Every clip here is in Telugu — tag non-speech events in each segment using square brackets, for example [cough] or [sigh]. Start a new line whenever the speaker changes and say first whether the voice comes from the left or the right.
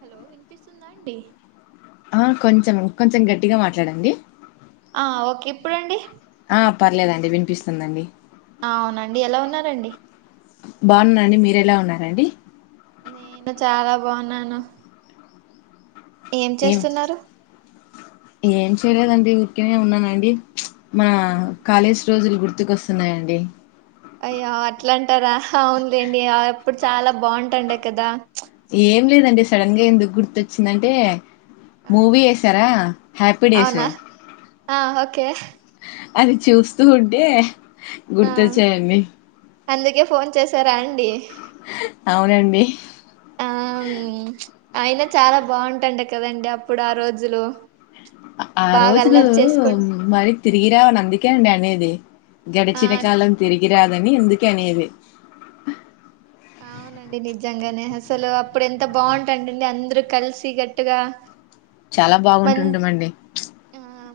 right: హలో వినిపిస్తుందా అండి
left: ఆ కొంచెం కొంచెం గట్టిగా మాట్లాడండి
right: ఆ ఓకె ఇప్పుడండి
left: ఆ పర్లేదండి వినిపిస్తుందండి
right: ఆవునండి ఎలా ఉన్నారండి
left: బాగున్న అండి మీరెలా ఉన్నారండి
right: నేను చాలా బాగున్నాను ఏం చేస్తున్నారు
left: ఏం చేయలేదండి ఊరికెనే ఉన్నానండి మన
right: ఆ
left: కాలేశ్ రోజులు గుర్తు గుర్తుకు వస్తున్నాయండి
right: అయ్యో అట్లా అంటారా హ అవునులేండి ఎప్పుడు చాలా బాగుంటండె కదా చ్
left: ఏం లేదండి సడన్ గా ఎందుకు గుర్తొచ్చిందంటే
right: ఆ
left: మూవీ ఏసారా హ్యాపీ డేస్
right: అవునా ఆ ఓకే
left: అది చూస్తూ ఉంటే
right: ఆ
left: గుర్తొచ్చాయండి
right: అందుకే ఫోన్ చేసారా అండి
left: అవునండి.
right: ఆ మీ అయినా చాలా బాగుంటండ కదండి అప్పుడు ఆ రోజులు.
left: ఆ
right: బాగా
left: రోజులూ
right: అల్లరి చేసుకుం
left: మరి తిరిగి రావని అందుకే అండి అనేది.
right: ఆ
left: గడిచిన కాలం తిరిగి తిరిగిరాదని అందుకే అనేది.
right: అవునండి నిజంగనే అసలూ అప్పుడు ఎంత బాగుంటాండండి అందరూ కలిసి గట్టుగా.
left: చాలా బాగుంటుండమండి ప్చ్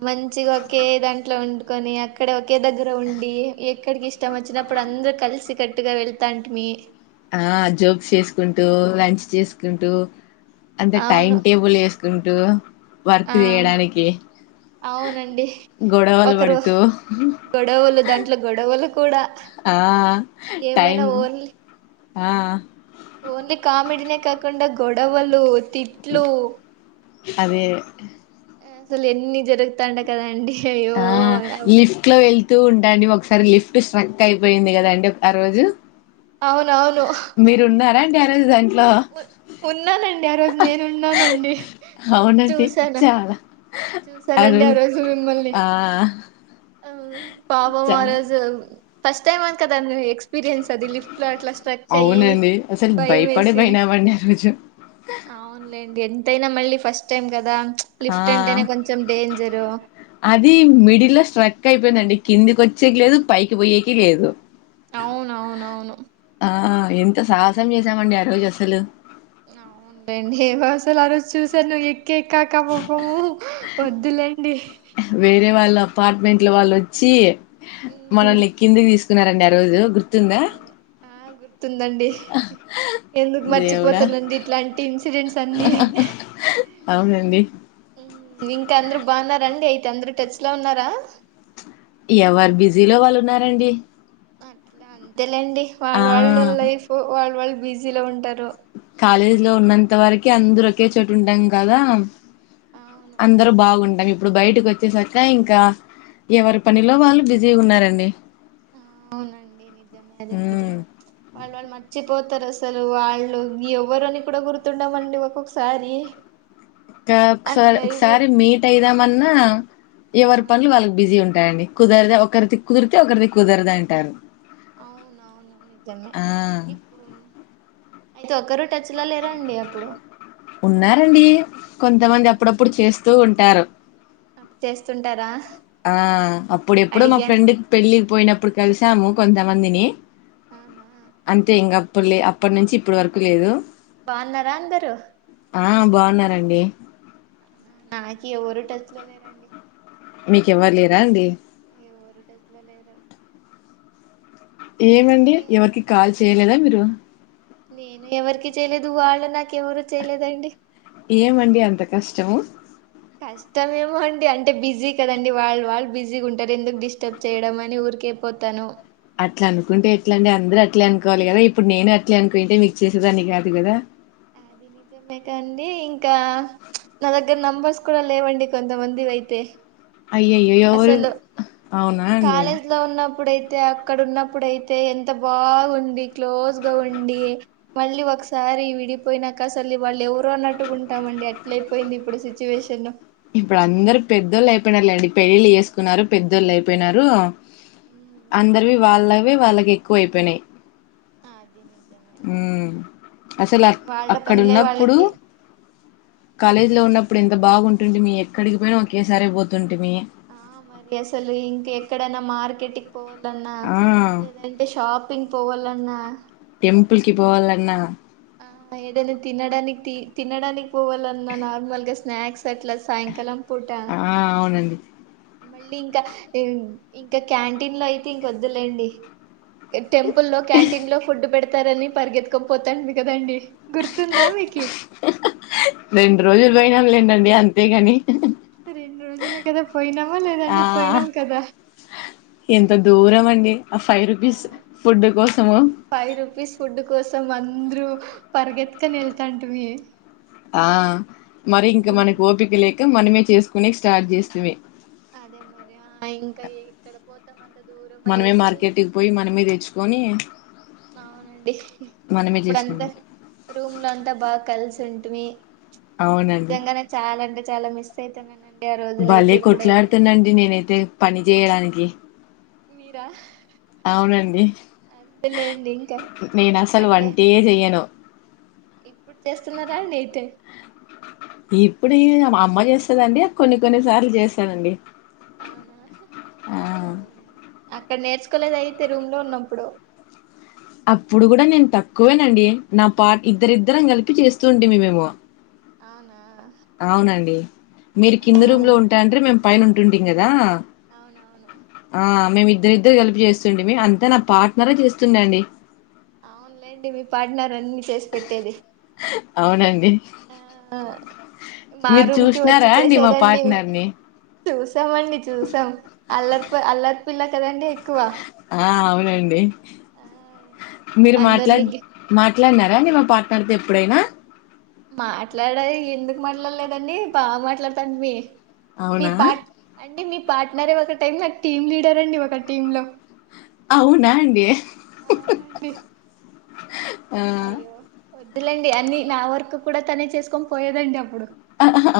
right: మంచిగ ఒకే దాంట్లో వండుకొని అక్కడ ఒకే దగ్గర ఉండీ. ఎక్కడికి ఇష్టం వచ్చినప్పుడు అందరూ కలిసి కట్టుగా వెళ్తాంటిమీ.
left: ఆ జోక్స్ చేసుకుంటూ, లంచ్ చేసుకుంటూ. అంటె టైం
right: అవును
left: టేబుల్ ఏస్ కుంటూ. వర్క్
right: ఆ
left: చేయడానికి.
right: అవునండి
left: గొడవలు
right: ఒకరు
left: పడుతూ.
right: గొడవలు దాంట్లో గొడవలు కూడా
left: ఆ
right: ఏమైనా
left: టైమ్
right: ఓన్లీ
left: ఆ
right: ఓన్లీ కామెడినే కాకుండ గొడవలూ.
left: అదే
right: అసలు ఎన్నీ జరుగుతాండె కదండి. అయ్యో
left: ఆ
right: అవ్-
left: లిఫ్ట్ లో ఎళ్తూ ఉంటండి ఒకస్ సార లిఫ్ట్ స్ట్రక్ అయిపోయింది గదా అండి ఆ రోజు.
right: అవునవును ఉహ్
left: డాడ్ కూడా అండీ
right: ఉన్నానండి ఆ రోజు నేను ఉన్నానండి.
left: అవునండి
right: చూసాను
left: చాలా
right: చూసానండి ఆ రోజు మిమ్మల్ని.
left: ఆ
right: ఆ పాపం
left: చా
right: ఆ రోజు. ఫస్ట్ టైమ్ అవున్ కదండి మీ ఎక్స్పీరియన్స్. అది లిఫ్ట్ లో అట్లా స్ట్రక్ అయ్యీ భయం వేసిం
left: నిజం
right: అవునులేండి ఎంత్ తైనా మళ్ళీ ఫస్ట్ టైం కదా.
left: ఆ
right: లిఫ్ట్ అంటేనే కొంచెం డేంజరు
left: అదీ మిడిల్ లో స్ట్రక్ అయిపోయిందండి. కిందికి వచ్చేకీ లేదు పైకి పోయేకీ లేదు.
right: అవునవును అవును.
left: ఆ ఎంత సాహసం చేసామండి ఆ రోజు అసలు.
right: అవునులెండి. ఏమో అసలు ఆ రోజు చూసాను ఎక్ కే కాక పాపము వద్దులేండి
left: పార్ట్మెంట్ల వాళ్ళు వచ్చి
right: ఉమ్,
left: మనం లెక్కింది తీసు ఉన్నారండి ఆ రోజు గుర్
right: అదే ఆ గుర్ గుర్తుందండి ఎందుకు
left: దేవుడా
right: మర్చిపోతనండి ఇట్లాంటి ఇన్సిడెంట్స్ అన్ని
left: అవునండి
right: ఇంకా అందరు బాగున్నరండి అయితే అందరు టచ్ లో ఉన్నారా
left: ఎవరు బిజీలో వాళ్ళు ఉన్నారండి
right: అట్లా అంతే లెండి
left: ఆ
right: వాళ్ళు వాళ్ళు లా లైఫ్ వాళ్ళు వాళ్ళు బిజీలో ఉంటారు
left: కాలేజీ లో ఉన్నంత వరక్ కి అందరు ఒకే చోటు ఉంటాం గదా
right: అవును
left: అందరు బాగుంన్ అవి ఇప్పుడు బయటకి వచ్చేసరిక ఇంకా ఎవరి పనిలో వాళ్ళు బిజీ ఉన్నారండి
right: ఆ అవునండి నిజమే అదే
left: ఉమ్
right: మాత్రమా వాళ్ళు వాళ్ళు మర్చిత్ పోతారు అసలు వాళ్ళు ఎవరని కూడా గుర్తుండమండి ఒక్కొక్కసారి
left: ఇంకా ఒకసారి
right: అట్లా
left: ఒకసారి
right: అయిపోతారు
left: మీట్ అయిదామన్నా
right: ఆ
left: ఎవరి పనులు వాళ్ళకి బిజీ ఉంటాయండి కుదరదు ఒకరిది కుదిరితే ఒకరిది కుదరదు అంటారు
right: అవునవును నిజమే ఇప్పుడు అయితే ఒక్క రూట్
left: ఉన్నారండి కొంతమంది అప్పుడప్పుడు చేస్ వ తూ ఉంటారు
right: అప్ చేస్తుంటారా
left: ఆ అప్పుడెప్పుడో మా
right: అడిగాను
left: ఫ్రెండ్ క్ పెళ్ళి పోయినప్పుడు కలిసాము కొంతమందిని
right: అవునా
left: అంతే ఇంగమ్ ఇప్పుడు లే అప్పటి నుంచి ఇప్పడు వరకు లేదు
right: బాగున్నారా అందరు
left: ఆ బాగున్నారండి
right: నాకి ఎవరు టచ్ లో లేరండి
left: మీకెవ్వరు లేరా అండి
right: నోరు టెస్ట్ ల లేదు
left: ఏమండి ఎవరికి కాల్ చేయలేదా మీరు
right: నేను ఎవరికి చేయలేదు వాళ్ళు నాకు ఎవరు చేయలేదండి
left: ఏమండి అంత కష్టము
right: కష్టం ఏమో అండి అంటే బిజీ కదండి వాళ్ళు వాళ్ళు బిజీ ఉంటారు ఎందుకు డిస్టర్బ్ చేయడం అని ఊరికే పోతాను
left: అట్లా అనుకుంటే ఎట్లా అండి అందరూ అట్లే అనుకోవాలి కదా ఇప్పుడు నేను అట్లే అనుకునింటే మీకు చేసేదాన్ని కాదు కదా
right: అది నిజమే కండి ఇంకా నా దగ్గర నెంబర్స్ కూడా లేవండి కొంతమందివయితే
left: అయ్యయ్యో ఎవరు అవునా అండి
right: తే అక్కడ ఉన్నప్పుడుయితే ఎంత బాగుంది క్లోజ్గా ఉండి మళ్ళీ ఒకసారి విడి పోయినాక అసలు వాళ్ళు ఎవరో అన్నట్టుగుంటామండి అట్లైపోయింది ఇప్పుడు సిచ్యువేషన్
left: ఇప్పుడు అందరు పెద్దోళ్ళు అయిపోయినారు లేండి పెళ్ళిళ్ళు చేసుకున్నారు పెద్దోళ్ళు అయిపోయినారు అందరివీ వాళ్ళై వి వాళ్ళకి ఎక్కువ అయిపోయినాయి
right: ఆ అదినీ
left: ఉమ్ అసలు అక్
right: వాళ్ళ పనులే
left: అక్కడున్నప్పుడు
right: వాళ్ళకి
left: కాలేజ్ లో ఉన్నప్ ప్పుడెంత బాగుంటుండిమి ఎక్కడికి పోయినా ఒకేసారి పోతుంటిమి
right: ఆ మరి అసలు ఇంక ఎక్కడనా మార్కెట్ పోవాలన్నా
left: ఆ
right: లేదంటే షాపింగ్ పోవాలన్నా
left: టెంపుల్ కి పోవాలన్నా
right: ఆ ఏదనా తినడానికి తి తినడానికి పోవాలన్నా నార్మల్గా స్నాక్స్ తెట్లా సాయంకాలం పూట
left: ఆ అవునండి
right: మళ్ళీ ఇంకా ఇంక క్యాంటీన్ లో అయితే ఇంకొద్దులేండి టెంపుల్ లో క్యాంటీన్ లో ఫుడ్ పెడు తారని పరిగెత్కపోతాంది కదండి గుర్తుందా మీకి
left: ఏండండి అంతేగాని
right: రెండు రోజులే కదా పోయినామా
left: ఆ
right: లేదండి పోయినాం కదా
left: ఎంత దూరం అండి ఆ ఫైవ్ రూపీస్ ఫుడ్ కోసము
right: ఫైవ్ ఆ రూపీస్ ఫుడ్ కోసం అన్ అంద్రూ పర్గెత్కనెల్తాంటిమి
left: ఆ మరి ఇంకా మనకి ఓపిక లే క మనమే చేసుకొనేకి స్టార్ట్ చేస్తిమీ
right: అదే మరి ఆ ఇంక ఎక్కడ పోతామన్
left: మనమే మార్కెట్టుకు పోయి మనమే తెచ్చుకొని
right: అవునండి
left: మనమే
right: అప్పుడంతా
left: చేసుకునేది
right: రూమ్ లో అంతా బాగా కలిసి ఉంటివి
left: అవునండి
right: నిజంగానే చాలా అంటే చాలా మిస్ అయితానన్
left: భలే కొట్లాడుతనండి నేనైతే పని చెయ్యడానికి
right: మీరా
left: అవునండి
right: అంతేలేండి ఇంకా
left: నేనస్సలు
right: అంటే
left: వంటే చెయను
right: ఇప్పుడు చేస్తున్నారా అండి అయితే
left: ఇప్పుడు అమ్మ చేస్తాదండి కొన్ని కొన్ని సార్లు చేస్తానండి
right: అవునా
left: ఆ
right: అక్కడ నేర్చుకోలేదు అయితే రూమ్ లో ఉన్నప్పుడు
left: అప్పుడు కూడా నేను తక్కువేనండి నా పాట ఇద్దరిద్దరం కలిపి చేస్తూ ఉంటేవి మేము
right: అవునా
left: అవునండి మీరు కింద
right: ఆ
left: రూమ్ లో ఉంటా అంటే మేము పైను ఉంట ఉంటడింగదా
right: అవునవును
left: ఆ మేము ఇద్దరు ఇద్దరు కలిపి చేస్తుండి మీ అంతా నా పార్ట్నరే చేస్తుండే అండి
right: అవునులేండి మీ పార్ట్నార్ అన్ని చేసి పెట్టేది
left: అవునండి
right: ఆ మా
left: మీరు
right: రూమ్ కి
left: చూసినారా అండి మా పార్ట్నర్ ని
right: తేస్ చసామండి చూసాం అల్లర్ అల్లర్ పిల్ల కదా అండి
left: ఆ రండి
right: ఆ
left: మీరు మాట్లా
right: అందరిని
left: మాట్లాడినారా మా పా పెర్దు ఎప్పుడైనా
right: మాట్లాడ ఎందుకు మాట్లాడలేదండి బాగా మాట్లాడతాం మీ మీ
left: అవునా
right: పాట్ అంటే మీ పాట్నారే ఒక టైం నాకు టీమ్ లీడర్ అండి ఒక టీమ్ లో
left: అవునా అండి
right: అవునండి
left: ఆ
right: అయ్యో వద్దు వదిలండి అన్ని నా వర్కు కూడా తనే చేసుకొని పోయేదండి అప్పుడు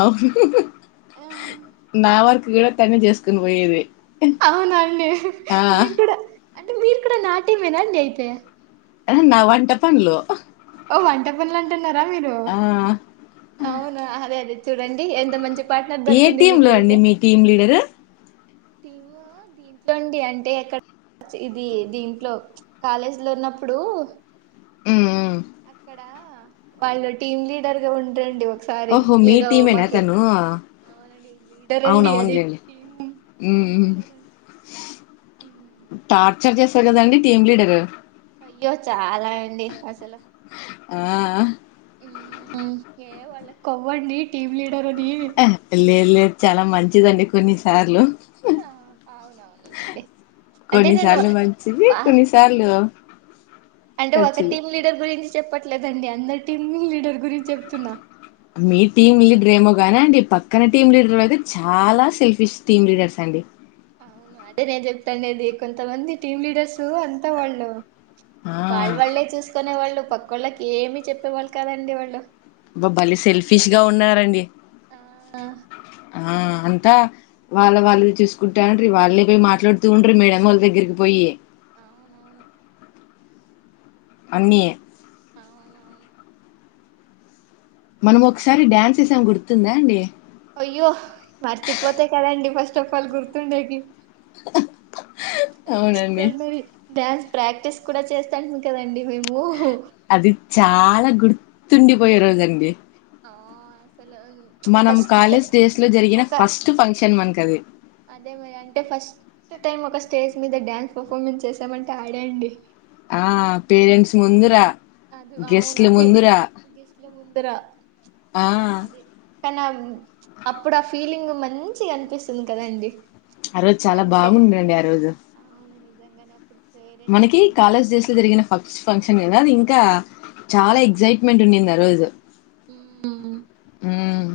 left: అవును
right: ఆ
left: నా వర్క్ కూడా తనే చేసుకుని పోయేది
right: అవునండి
left: ఆ
right: మీరు కూడా అంటే మీరు కూడా నా టేమ్ ఎన్నా అండి అయితే
left: అ నా వంట పన్లు
right: ఓ వంట పనులు అంటున్నారా మీరు అవునా అదే అదే చూడండి ఎంత మంచి పార్ట్నర్
left: ఏ
right: దొరికింది
left: టీం లో
right: మీకైతే
left: అండి మీ టీం లీడరు
right: టీము దీంట్లోండి అంటే ఎక్కడ ఇది దీంట్లో కాలేజీ లో ఉన్నప్పుడు
left: ఉమ్ ఉమ్
right: అక్కడా, వాళ్ళ టీమ్ లీడర్గా ఉంటుమ్డి ఒక్
left: ఓహో మీ టీమేనా తనూ?
right: అవునండి లీడర్
left: అవును
right: అండి అది
left: అవున్లెండి.
right: Team
left: um
right: team
left: um
right: leader అండి ఉమ్.
left: తా చెక్ చేస్తరు కదండి, టీమ్ లీడరు?
right: అయ్యో చాలా అండి అసలు.
left: ఆ
right: ఉమ్ ఉమ్, ఏ వాళ్ళక్ కొవ్వండి టీమ్ లీడ్
left: లేదు లేదు, చాలా మంచి లేదండి కొన్నిసార్లు.
right: ఆ అవునవునులేండి అంటే నేను
left: కొన్నిసార్లు మంచిది,
right: వా
left: కొన్నిసార్లు
right: అంటే, ఒక
left: ఖర్చులు
right: టీమ్ లీడర్ గురించ్ చెప్పట్లేదండి, అందరి టీమ్ లీడర్ గురించి చెప్తున్నా.
left: గనీ అండి, పక్కన టీమ్ లీడర్ అయితే చాలా సెల్ఫిష్ టీమ్ లీడర్స్ అండి.
right: అవును అదే నేన్ చెప్తాండేది, కొంత మంది టీమ్ లీడర్సు అంతా వాళ్ళు.
left: ఆ
right: వాళ్ళు వాళ్ళే చూసుకునే వాళ్ళు పక్కో ళ్ళకి ఏమి చెప్పేవాళ్ళు, కాదండి వాళ్ళు.
left: అబ్బ బలె సెల్ఫిష్గా ఉన్నారండి.
right: ఆ
left: ఆ అంతా, వాళ్ళది వాళ్ళు చూసుకుంటాంట్రీ. వాల్లె పోయి మాట్లాడుతూ ఉంట్రి మేడం ఓళ్ దగ్గరికి పోయి.
right: అవునవును.
left: అన్నీ
right: అవునవును.
left: మనం ఒకసారి డాన్స్ ఎసామ్ గుర్తు తుందా అండి?
right: అయ్యో, మర్చిపోతే కదండి ఫస్ట్ ఆఫ్ ఆల్ గుర్తుండేకి?
left: అవునండి
right: ఎక్స్ట్రార్డినరీ డాన్ ప్రాక్టీస్ కూడ చేస్థాంటిమి కదండి మేము.
left: అది చాలా గుర్తుండిపోయే రోజు అండి.
right: ఆ అసలు ఫస్ట్
left: కాలేజ్ డేస్ లో జరిగిన
right: ఒక,
left: ఫస్ట్ ఫంక్షన్ మనకది
right: అదేమి అంటే ఫస్ట్ టైం ఒక స్టేజ్ మీద డాన్స్ పర్ఫార్మెన్స్ చేసామంటే ఆడే అండి.
left: ఆ పేరెంట్స్ ముందురా.
right: అది అవును,
left: గెస్ట్ల
right: అదే
left: ముందురా
right: గెస్ట్ల ముందర.
left: ఆ
right: కదా అదే కనీ ఆ అప్పుడ ఆ ఫీలింగ్ మంచీగనిపిస్తుంది కదండి?
left: ఆ రోజు చాల బాగుండె నండి, ఆ రోజు.
right: నిజంగనే అప్పుడు పేరెంట్స్
left: మనకి
right: వచ్చిండ్రు
left: కాలేజ్ డేస్ లో జరిగిన ఫస్ట్ ఫంక్షన్ కదాది. కా చాల
right: అవునవును
left: ఎక్సైట్మెంట్ ఉండింది ఆ రోజు.
right: ఉమ్
left: ఉమ్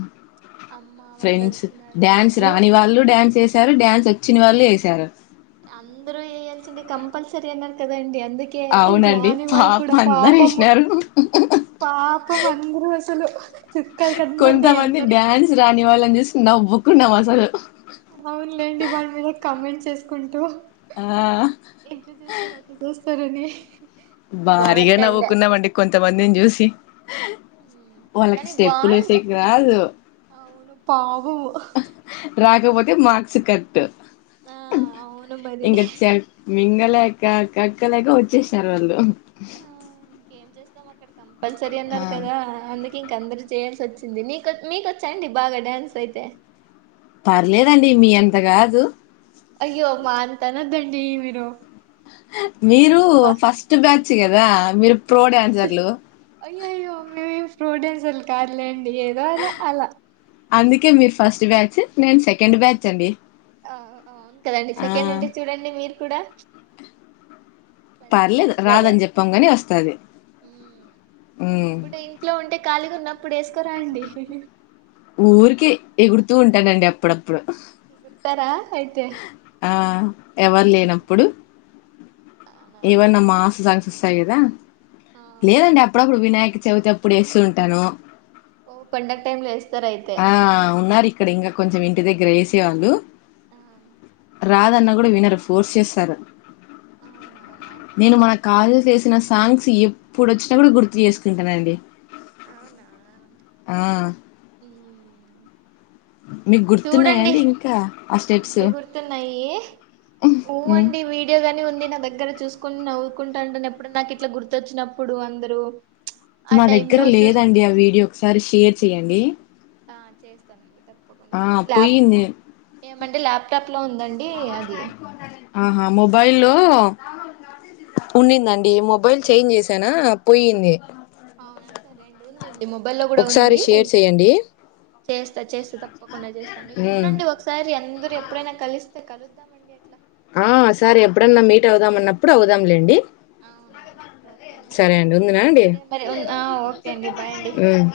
right: అమ్మ వాళ్ళు
left: ఫ్రెండ్స్,
right: వచ్చినారు
left: డ్యాన్స్
right: మీ
left: రాని వాళ్ళు డ్యాన్స్ ఏస్ డ్యాన్స్ వచ్చిన వాళ్ళు ఏసారు
right: అందరూ ఏయాల్సిందే కంపల్సరీ అన్నారు కదా అన్ అందుకే ఇంక
left: అవునండి
right: రాని వాళ్ళు కూడా
left: పాపం అందరు
right: పాపము
left: ఏసినారు
right: పాపం అందరూ అసలు చుక్కాల కన్పడ్నయ్
left: కొంతమంది
right: అందరికి.
left: కున్నావసలు
right: అవున్ లేండి వాళ్ల మీద కమెంట్స్ చేసుకుంటూ
left: ఆ
right: ఎట జూస్తర్ అటు జూస్తర్ అనీ చూస్తారని
left: భారీగా నవ్వుకున్నామండి కొంతమందిని చూసి వాళ్ళకి
right: కానీ
left: స్టెప్పులు
right: బాగుండ
left: ఏసేకి రాదు.
right: అవును పాపము
left: రాకపోత్ మాక్స్ కట్
right: ఆ అవును మది
left: ఇంకా చ మింగలేక కక్కలేక వచ్చేస్న [unintelligible]
right: ఏం చేస్తాం అక్కడ కం ప్పల్ సరి
left: ఆ
right: అన్నర్ కదా అందిక్ ఇంక అందరు చేయాల్సి వచ్చింది నీకొచ్ మీకొచ్చా అండి బాగా డ్యాన్స్ అయితే
left: పర్లేదండి మీ అంత కాదు
right: అయ్యో మా అంత అనొద్దండి మీరు
left: మీరు ఫస్ట్ బ్యాచ్ కదా మీరు ప్రో డాన్సర్లు
right: అయ్యాయ్యో మేమేం ప్రోడెన్సెల్ కాదులేం ఏదో అలా అలా
left: అందుకే మీరు ఫస్ట్ బ్యాచ్ నేను సెకండ్ బ్యాచ్ అండి
right: అవును కదండి సెకండ్
left: ఆ
right: అంటే చూడండి మీరు కూడ [inaudible] మంచిగ
left: పర్లేదు
right: చేస్తారా
left: రాదని చెప్పాం గాని వస్తది ఉమ్.
right: ఇప్పుడు ఇంట్లో ఉంటే ఖాళీగా ఉన్నప్పుడు ఏసుకోన్ రండి
left: ఊరికే ఎగురుతూ ఉంటానండి అప్పుడప్ పుడు
right: గుర్తారా అయితే
left: ఆ ఎవరు లేనప్పుడు
right: అవునా
left: ఏవైన మాస్ సాంగ్స్ ఒస్తయ్ గదా
right: ఆ
left: లేదండి అప్పుడప్పుడు వినాయక్ చవితప్పుడు వేస్తూ ఉంటాను
right: ఓ పండగ్ టైమ్లో ఏస్
left: ఆ ఉన్నారిక్కడ ఇంగ కొంచెం ఇంటి దగ్గర వేసేవాళ్ళు
right: ఆ [inaudible]
left: రాదన్న కూడా వినరు ఫోర్స్ చేస్తారు
right: అవునవునా
left: నేను మా కాలు చేసినస్ సాంగ్స్ ఎప్పుడు వచ్చినా కూడా గుర్తు చేసుకుంటానండి
right: అవునా
left: ఆ
right: మ్మ్.
left: మీకు
right: చూడండి
left: గుర్తున్నాయండి ఇంకా ఆ స్టెప్స్
right: అన్ని గుర్తున్నాయి ఊ
left: ఉమ్.
right: అండి వీడియోగాని ఉంది నా దగ్గర చూస్ కు నవ్వుకుంటాంటను ఎప్పుడు నాకు ఇట్లా గుర్తొచ్చినప్పుడు అందరు
left: మా దగ్గర లేదండి ఆ వీడియో ఒకసారి షేర్ చెయ్యండి
right: ఆ చేస్తానండి
left: ఆ పోయింది
right: మండే ల్యాప్టాప్ లో ఉందండి అది
left: ఆహా మొబైల్ లో ఉండిందండి మొబైల్ చేంజ్ చేసానా పోయింది
right: అవునా సరే అండి ఉంది ఉంది మొబైల్లో కూడా
left: ఒకసారి
right: ఉంది
left: షేర్ చెయ్యండి
right: చేస్తా చేస్ తప్పకుండా చేస్తాం చూడండి ఒకసారి అందు ఎప్పుడైనా కలిస్తే కలుద్దాంమండి [unintelligible]
left: ఆ సరే ఎప్పుడన్నా మీట్ అవుదాం అన్నప్పుడు అవుదాంలేండి సరే అండి ఉందునా అండి
right: సరే మరి ఓకే అండి బాయ్ అండి
left: ఉమ్